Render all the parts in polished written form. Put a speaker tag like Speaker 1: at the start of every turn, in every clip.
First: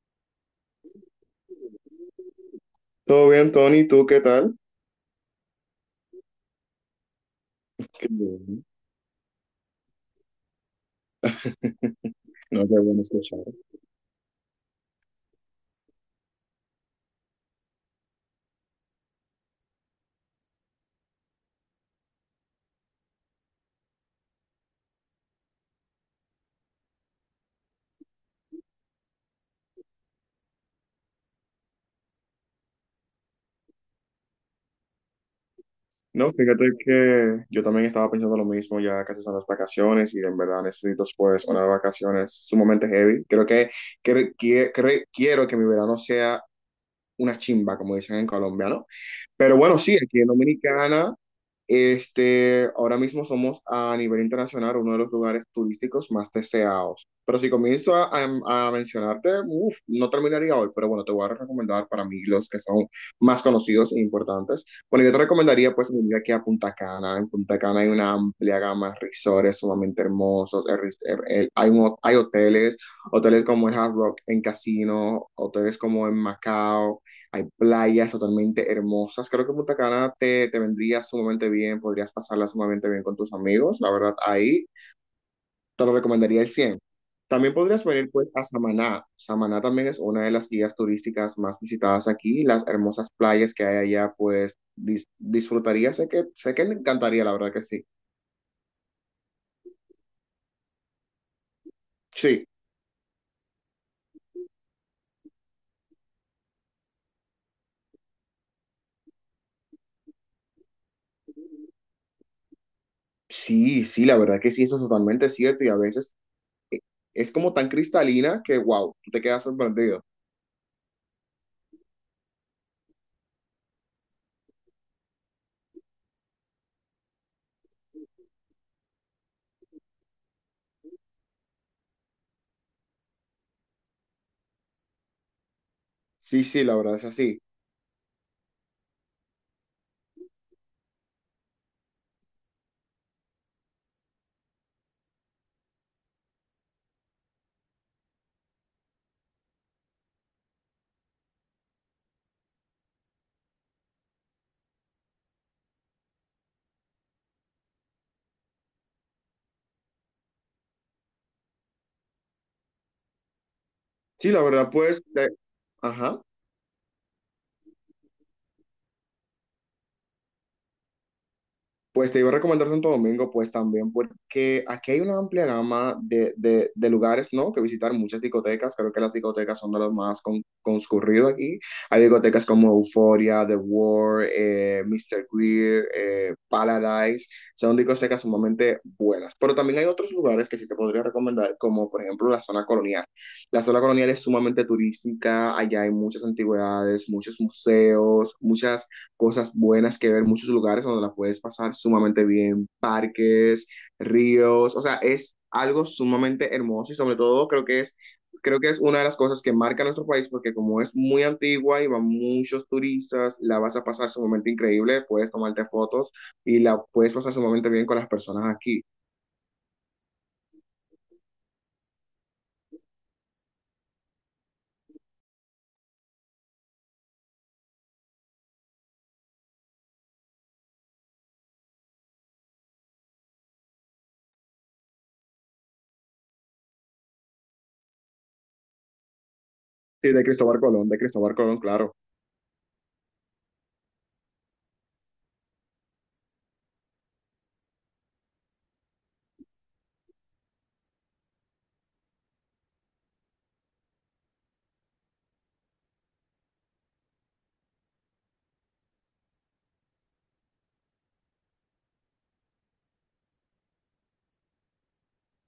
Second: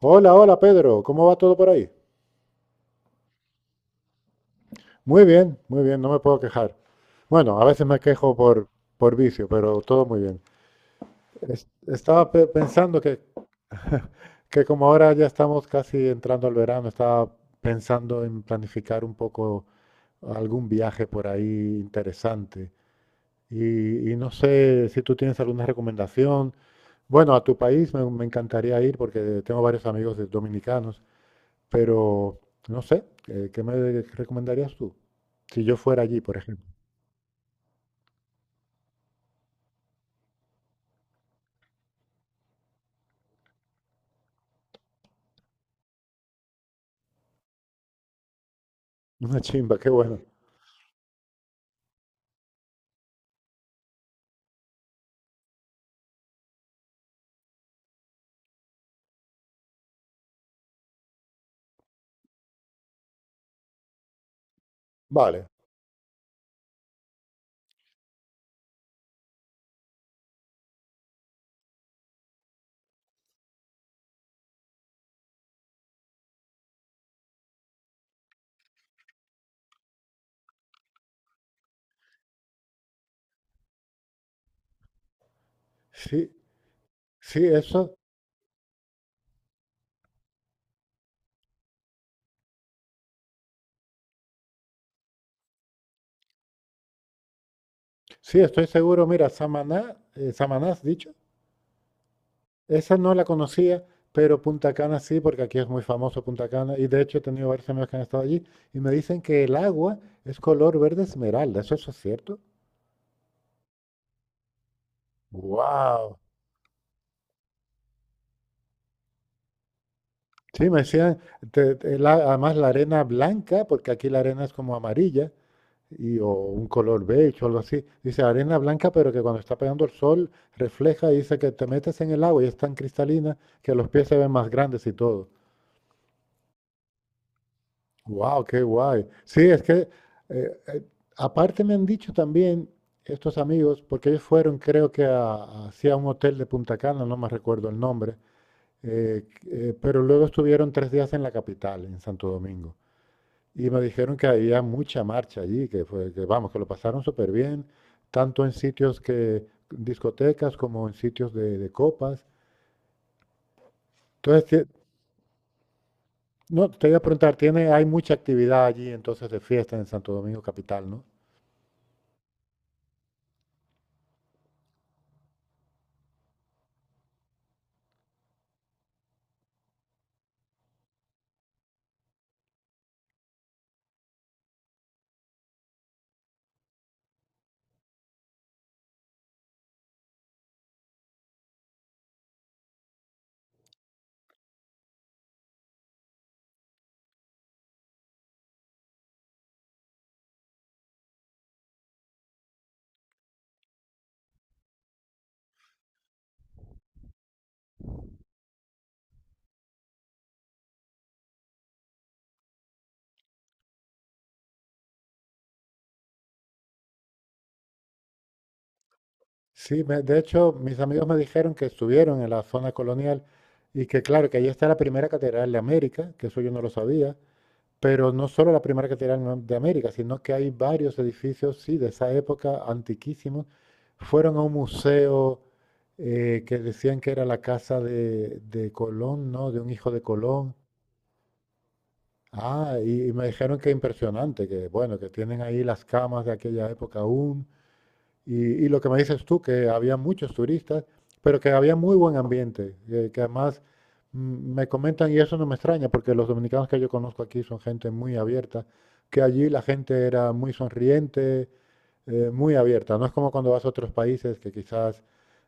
Speaker 1: Hola, hola Pedro, ¿cómo va todo por ahí?
Speaker 2: Todo bien, Tony, ¿tú qué tal?
Speaker 1: Muy bien, no me puedo quejar. Bueno, a veces me
Speaker 2: Qué
Speaker 1: quejo
Speaker 2: bien.
Speaker 1: por vicio, pero todo muy bien. Estaba
Speaker 2: No, qué
Speaker 1: pensando
Speaker 2: bueno escuchar.
Speaker 1: que como ahora ya estamos casi entrando al verano, estaba pensando en planificar un poco algún viaje por ahí interesante. Y no sé si tú tienes alguna recomendación. Bueno, a tu país me encantaría ir porque tengo varios amigos dominicanos. Pero no sé, ¿qué me recomendarías tú? Si yo fuera allí,
Speaker 2: No,
Speaker 1: por ejemplo.
Speaker 2: fíjate que yo también estaba pensando lo mismo, ya casi son las vacaciones y en verdad necesito pues unas vacaciones sumamente heavy. Creo que- cre- Quiero que mi verano sea una chimba, como dicen en Colombia, ¿no?
Speaker 1: Una
Speaker 2: Pero
Speaker 1: chimba,
Speaker 2: bueno,
Speaker 1: qué
Speaker 2: sí,
Speaker 1: bueno.
Speaker 2: aquí en Dominicana, ahora mismo somos a nivel internacional uno de los lugares turísticos más deseados. Pero si comienzo a mencionarte, uf, no terminaría hoy, pero bueno, te voy a recomendar para mí los que son más conocidos e importantes. Bueno, yo te
Speaker 1: Vale.
Speaker 2: recomendaría pues venir aquí a Punta Cana. En Punta Cana hay una amplia gama de resorts sumamente hermosos. El res- el- hay, un- hay hoteles, hoteles como el Hard Rock en Casino, hoteles como en Macao. Hay playas totalmente hermosas. Creo que Punta Cana te vendría sumamente bien, podrías pasarla sumamente bien con tus amigos. La verdad, ahí te lo
Speaker 1: Sí,
Speaker 2: recomendaría el 100.
Speaker 1: sí,
Speaker 2: También podrías
Speaker 1: eso.
Speaker 2: venir pues a Samaná. Samaná también es una de las guías turísticas más visitadas aquí. Las hermosas playas que hay allá pues disfrutaría. Sé que le encantaría, la verdad que sí.
Speaker 1: Sí, estoy seguro. Mira, Samaná, Samaná has dicho.
Speaker 2: Sí,
Speaker 1: Esa no la conocía, pero Punta Cana sí, porque aquí es muy famoso Punta Cana. Y de hecho he tenido varios amigos que han estado allí y me dicen que el agua es color verde esmeralda. ¿Eso, eso es cierto?
Speaker 2: sí, sí, la verdad que sí, eso es totalmente cierto y a veces
Speaker 1: ¡Wow!
Speaker 2: es como tan cristalina que wow, tú te quedas sorprendido.
Speaker 1: Sí, me decían, además la arena blanca, porque aquí la arena es como amarilla. Y, o un color beige o algo así. Dice arena blanca, pero que cuando está pegando el sol refleja y dice que te metes en el agua y es tan cristalina que los pies se ven más grandes y todo.
Speaker 2: Sí, sí, la verdad es así.
Speaker 1: ¡Wow! ¡Qué guay! Sí, es que eh, eh, aparte me han dicho también estos amigos, porque ellos fueron creo que a, hacia un hotel de Punta Cana, no me recuerdo el nombre, eh, pero luego estuvieron tres días en la capital, en Santo Domingo. Y me dijeron que había mucha marcha allí, que fue, que vamos, que lo pasaron súper bien, tanto en sitios discotecas como en sitios de copas.
Speaker 2: Sí, la
Speaker 1: Entonces,
Speaker 2: verdad, ajá,
Speaker 1: no, te iba a preguntar, tiene, hay mucha actividad allí entonces de fiesta en Santo Domingo Capital, ¿no?
Speaker 2: pues te iba a recomendar Santo Domingo, pues también, porque aquí hay una amplia gama de lugares, ¿no? Que visitar, muchas discotecas, creo que las discotecas son de los más concurridos aquí. Hay discotecas como Euphoria, The War, Mr. Greer, Paradise, son discotecas sumamente buenas. Pero también hay otros lugares que sí te podría recomendar, como por ejemplo la zona colonial. La zona colonial es sumamente turística, allá hay muchas antigüedades, muchos museos, muchas cosas buenas que ver, muchos lugares donde la puedes pasar sumamente bien, parques, ríos, o sea, es algo sumamente hermoso y sobre todo creo que es una de las cosas que marca nuestro país porque como es muy antigua y van muchos turistas, la vas a pasar sumamente increíble, puedes tomarte fotos y la puedes pasar sumamente bien con las personas aquí.
Speaker 1: Sí, de hecho, mis amigos me dijeron que estuvieron en la zona colonial y que claro, que allí está la primera catedral de América, que eso yo no lo sabía. Pero no solo la primera catedral de América, sino que hay varios edificios, sí, de esa época, antiquísimos. Fueron a un museo que decían que era la casa de Colón, ¿no? De un hijo de
Speaker 2: Sí,
Speaker 1: Colón.
Speaker 2: De Cristóbal Colón, claro.
Speaker 1: Ah, y me dijeron que impresionante, que bueno, que tienen ahí las camas de aquella época aún. Y, y lo que me dices tú, que había muchos turistas, pero que había muy buen ambiente, que además mm, me comentan, y eso no me extraña, porque los dominicanos que yo conozco aquí son gente muy abierta, que allí la gente era muy sonriente, muy abierta. No es como cuando vas a otros países que quizás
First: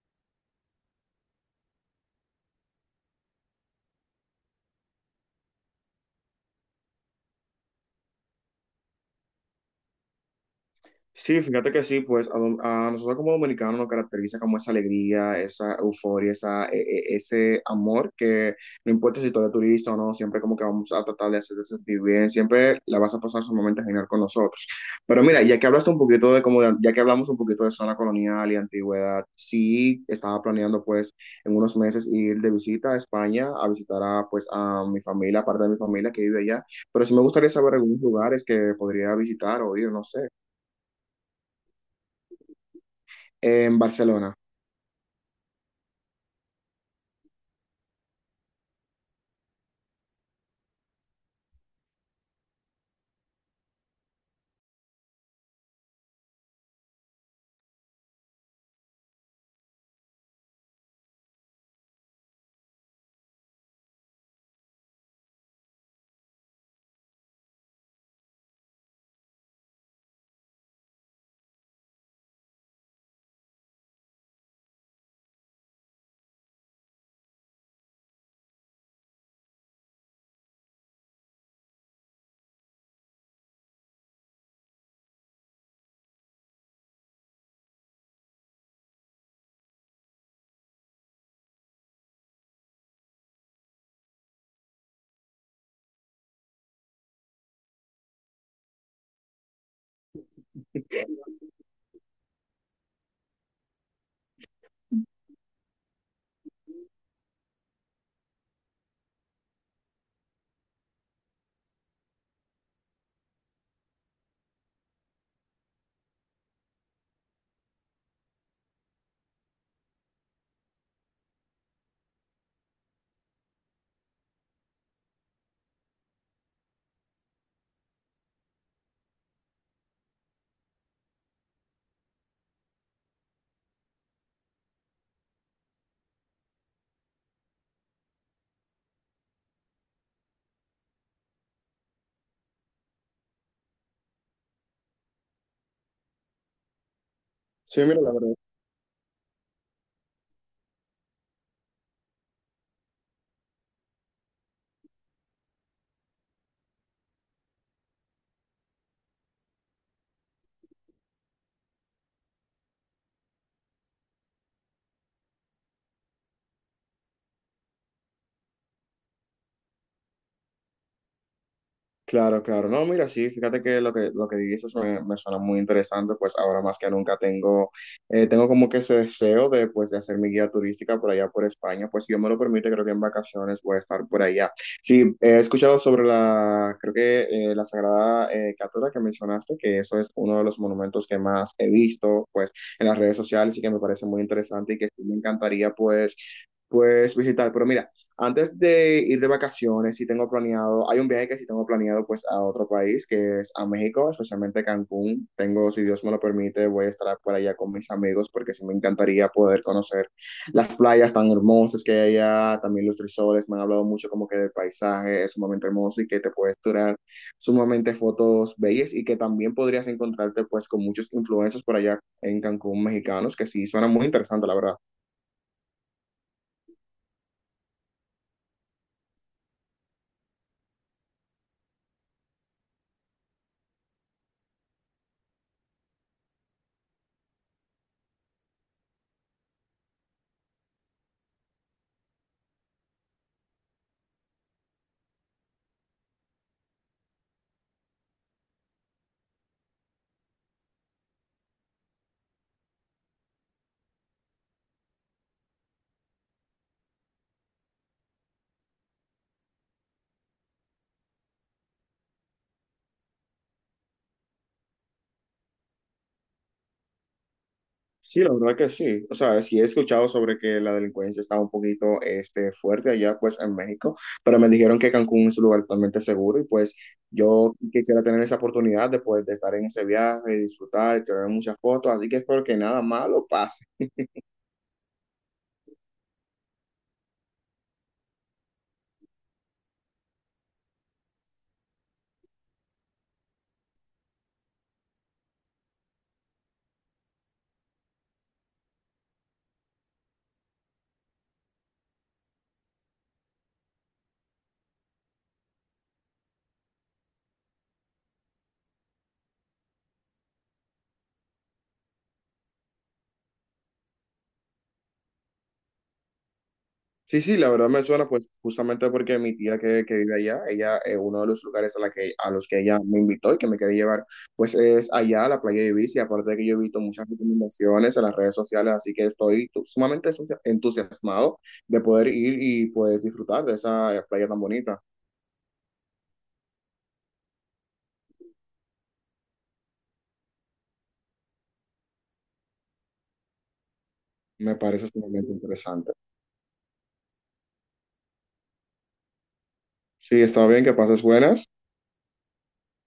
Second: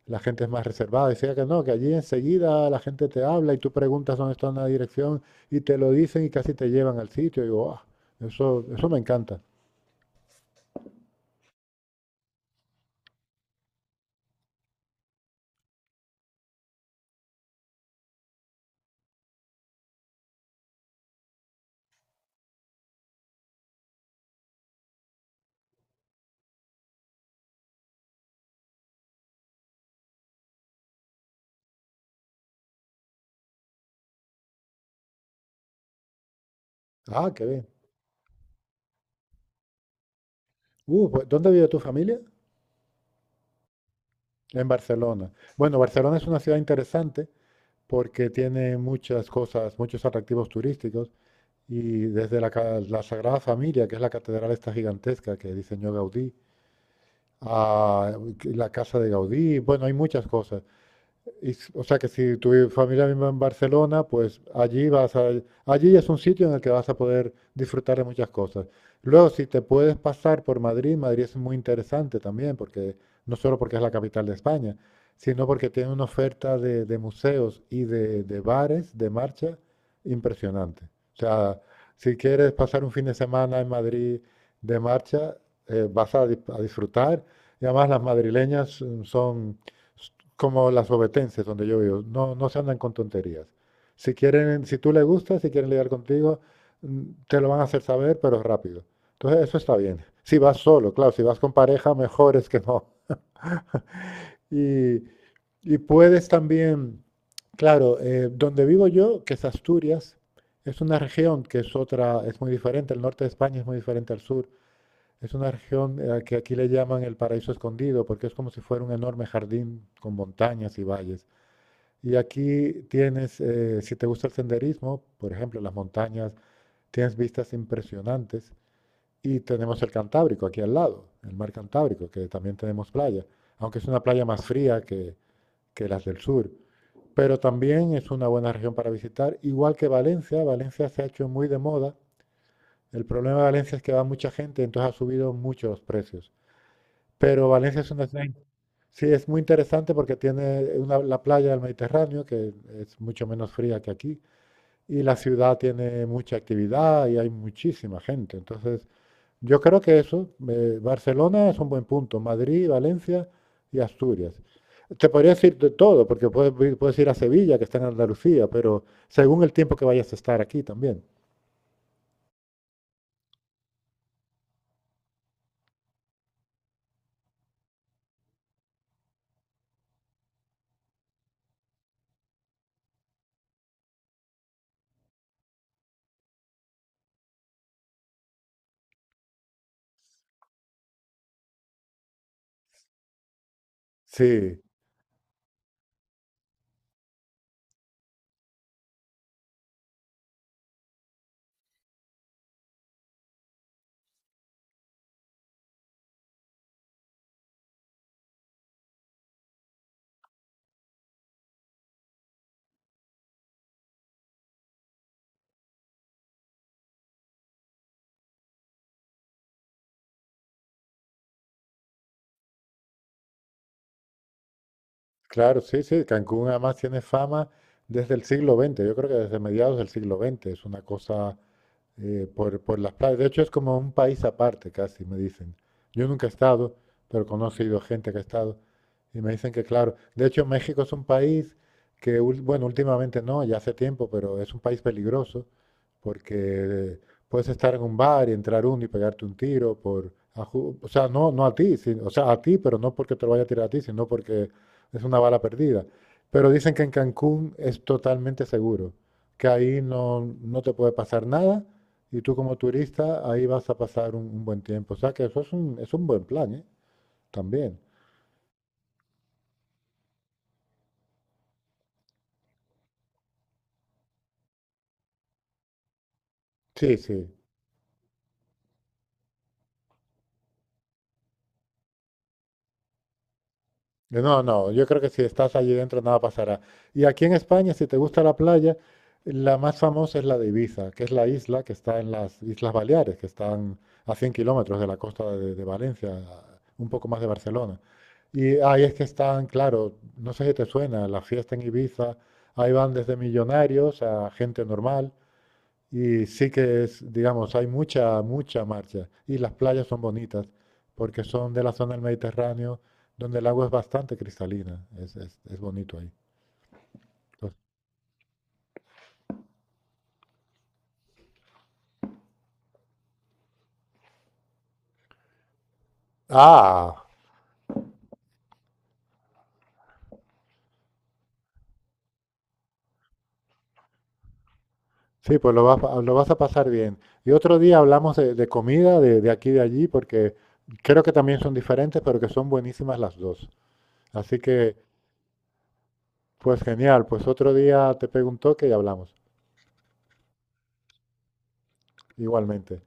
Speaker 1: la gente es más reservada. Decía que no, que allí enseguida la gente te habla y tú preguntas dónde está una dirección y te lo dicen y casi te llevan al sitio. Y digo, ah, eso me encanta.
Speaker 2: Sí, fíjate que sí, pues a nosotros como dominicanos nos caracteriza como esa alegría, esa euforia, ese amor que no importa si tú eres turista o no, siempre como que vamos a tratar de hacerte sentir bien, siempre la vas a pasar sumamente genial con nosotros. Pero mira, ya que hablamos un poquito de zona colonial y antigüedad, sí estaba planeando pues en unos meses ir de visita a España a visitar a mi familia, parte de mi familia que vive allá, pero sí me
Speaker 1: Ah, qué
Speaker 2: gustaría
Speaker 1: bien.
Speaker 2: saber algunos lugares que podría visitar o ir, no sé.
Speaker 1: Pues, ¿dónde vive tu familia?
Speaker 2: En Barcelona.
Speaker 1: En Barcelona. Bueno, Barcelona es una ciudad interesante porque tiene muchas cosas, muchos atractivos turísticos y desde la Sagrada Familia, que es la catedral esta gigantesca que diseñó Gaudí, a la casa de Gaudí, bueno, hay muchas cosas. Y o sea que si tu familia vive en Barcelona, pues allí es un sitio en el que vas a poder disfrutar de muchas cosas. Luego, si te puedes pasar por Madrid, Madrid es muy interesante también, porque no solo porque es la capital de España, sino porque tiene una oferta de museos y de bares de marcha impresionante. O sea, si quieres pasar un fin de semana en Madrid de marcha, vas a, a disfrutar. Y además las madrileñas son s- como las obetenses donde yo vivo, no, no se andan con tonterías. Si quieren, si tú le gustas, si quieren lidiar contigo, mm, te lo van a hacer saber, pero rápido. Entonces, eso está bien. Si vas solo, claro, si vas con pareja, mejor es que no. Y, y puedes también, claro, donde vivo yo, que es Asturias, es una región que es otra, es muy diferente, el norte de España es muy diferente al sur. Es una región que aquí le llaman el paraíso escondido, porque es como si fuera un enorme jardín con montañas y valles. Y aquí tienes, si te gusta el senderismo, por ejemplo, las montañas, tienes vistas impresionantes. Y tenemos el Cantábrico aquí al lado, el mar Cantábrico, que también tenemos playa, aunque es una playa más fría que las del sur. Pero también es una buena región para visitar, igual que Valencia. Valencia se ha hecho muy de moda. El problema de Valencia es que va mucha gente, entonces ha subido mucho los precios. Pero Valencia
Speaker 2: Sí,
Speaker 1: es
Speaker 2: mira,
Speaker 1: una
Speaker 2: la
Speaker 1: ciudad.
Speaker 2: verdad.
Speaker 1: Sí, es muy interesante porque tiene la playa del Mediterráneo, que es mucho menos fría que aquí, y la ciudad tiene mucha actividad y hay muchísima gente. Entonces, yo creo que eso, Barcelona es un buen punto, Madrid, Valencia y Asturias. Te podría decir de todo, porque puedes, puedes ir a Sevilla, que está en Andalucía, pero según el tiempo que vayas a estar aquí también.
Speaker 2: Claro, claro. No, mira, sí, fíjate que lo que dices me suena muy interesante, pues ahora más que nunca tengo, tengo como que ese deseo de, pues, de hacer mi guía turística por allá por España, pues si Dios me lo permite, creo que en vacaciones voy a estar por allá. Sí, he escuchado sobre la, creo que la Sagrada Cátora que mencionaste, que eso es uno de los monumentos que más he visto, pues, en las redes sociales y que me parece muy
Speaker 1: Sí,
Speaker 2: interesante y que sí me encantaría, pues, pues, visitar. Pero mira. Antes de ir de vacaciones, si tengo planeado, hay un viaje que sí tengo planeado pues a otro país, que es a México, especialmente Cancún. Tengo, si Dios me lo permite, voy a estar por allá con mis amigos porque sí me encantaría poder conocer las playas tan hermosas que hay allá, también los resorts, me han hablado mucho como que del paisaje es sumamente hermoso y que te puedes tirar sumamente fotos bellas y que también podrías encontrarte pues con muchos influencers por allá en Cancún mexicanos, que sí suena muy interesante, la verdad.
Speaker 1: claro, sí, sí. Cancún además tiene fama desde el siglo XX. Yo creo que desde mediados del siglo XX es una cosa por las playas. De hecho, es como un país aparte casi, me dicen. Yo nunca he estado, pero he conocido gente que ha estado y me dicen que, claro, de hecho, México es un país que, bueno, últimamente no, ya hace tiempo, pero es un país peligroso porque puedes estar en un bar y entrar uno y pegarte un tiro por, o sea, no, no a ti, o sea, a ti, pero no porque te lo vaya a tirar a ti, sino porque es una bala perdida. Pero dicen que en Cancún es totalmente seguro, que ahí no, no te puede pasar nada y tú como turista ahí vas a pasar un buen tiempo. O sea que eso es es un buen plan, ¿eh? También.
Speaker 2: Sí, la verdad que sí. O sea, sí he escuchado sobre que la delincuencia estaba un poquito este, fuerte allá pues en México, pero me dijeron que Cancún es un lugar totalmente seguro y pues
Speaker 1: Sí, sí.
Speaker 2: yo quisiera tener esa oportunidad de, pues, de estar en ese viaje, disfrutar y tener muchas fotos, así que espero que nada malo pase.
Speaker 1: No, no, yo creo que si estás allí dentro nada pasará. Y aquí en España, si te gusta la playa, la más famosa es la de Ibiza, que es la isla que está en las Islas Baleares, que están a 100 kilómetros de la costa de Valencia, un poco más de Barcelona. Y ahí es que están, claro, no sé si te suena, la fiesta en Ibiza, ahí van desde millonarios a gente normal. Y sí que es, digamos, hay mucha marcha. Y las playas son bonitas porque son de la zona del Mediterráneo donde el agua es bastante cristalina. Es bonito ahí.
Speaker 2: Sí, sí, la
Speaker 1: Entonces-
Speaker 2: verdad me suena pues justamente porque mi tía que vive allá, ella, uno de los lugares a los que ella me invitó y que me quería llevar, pues es allá a la playa de Ibiza, y aparte de que yo he visto
Speaker 1: ah,
Speaker 2: muchas recomendaciones en las redes sociales, así que estoy sumamente entusiasmado de poder ir y pues disfrutar de esa playa tan bonita.
Speaker 1: sí, pues lo vas a pasar bien. Y otro día hablamos de comida de aquí y de allí porque creo que también son diferentes, pero que son buenísimas las dos. Así
Speaker 2: Me
Speaker 1: que,
Speaker 2: parece sumamente interesante.
Speaker 1: pues genial. Pues otro día te pego un toque y hablamos.
Speaker 2: Sí, está bien, que pases buenas.
Speaker 1: Igualmente.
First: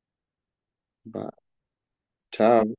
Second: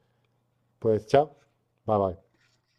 Speaker 1: Pues
Speaker 2: Va,
Speaker 1: chao. Bye bye.
Speaker 2: chao.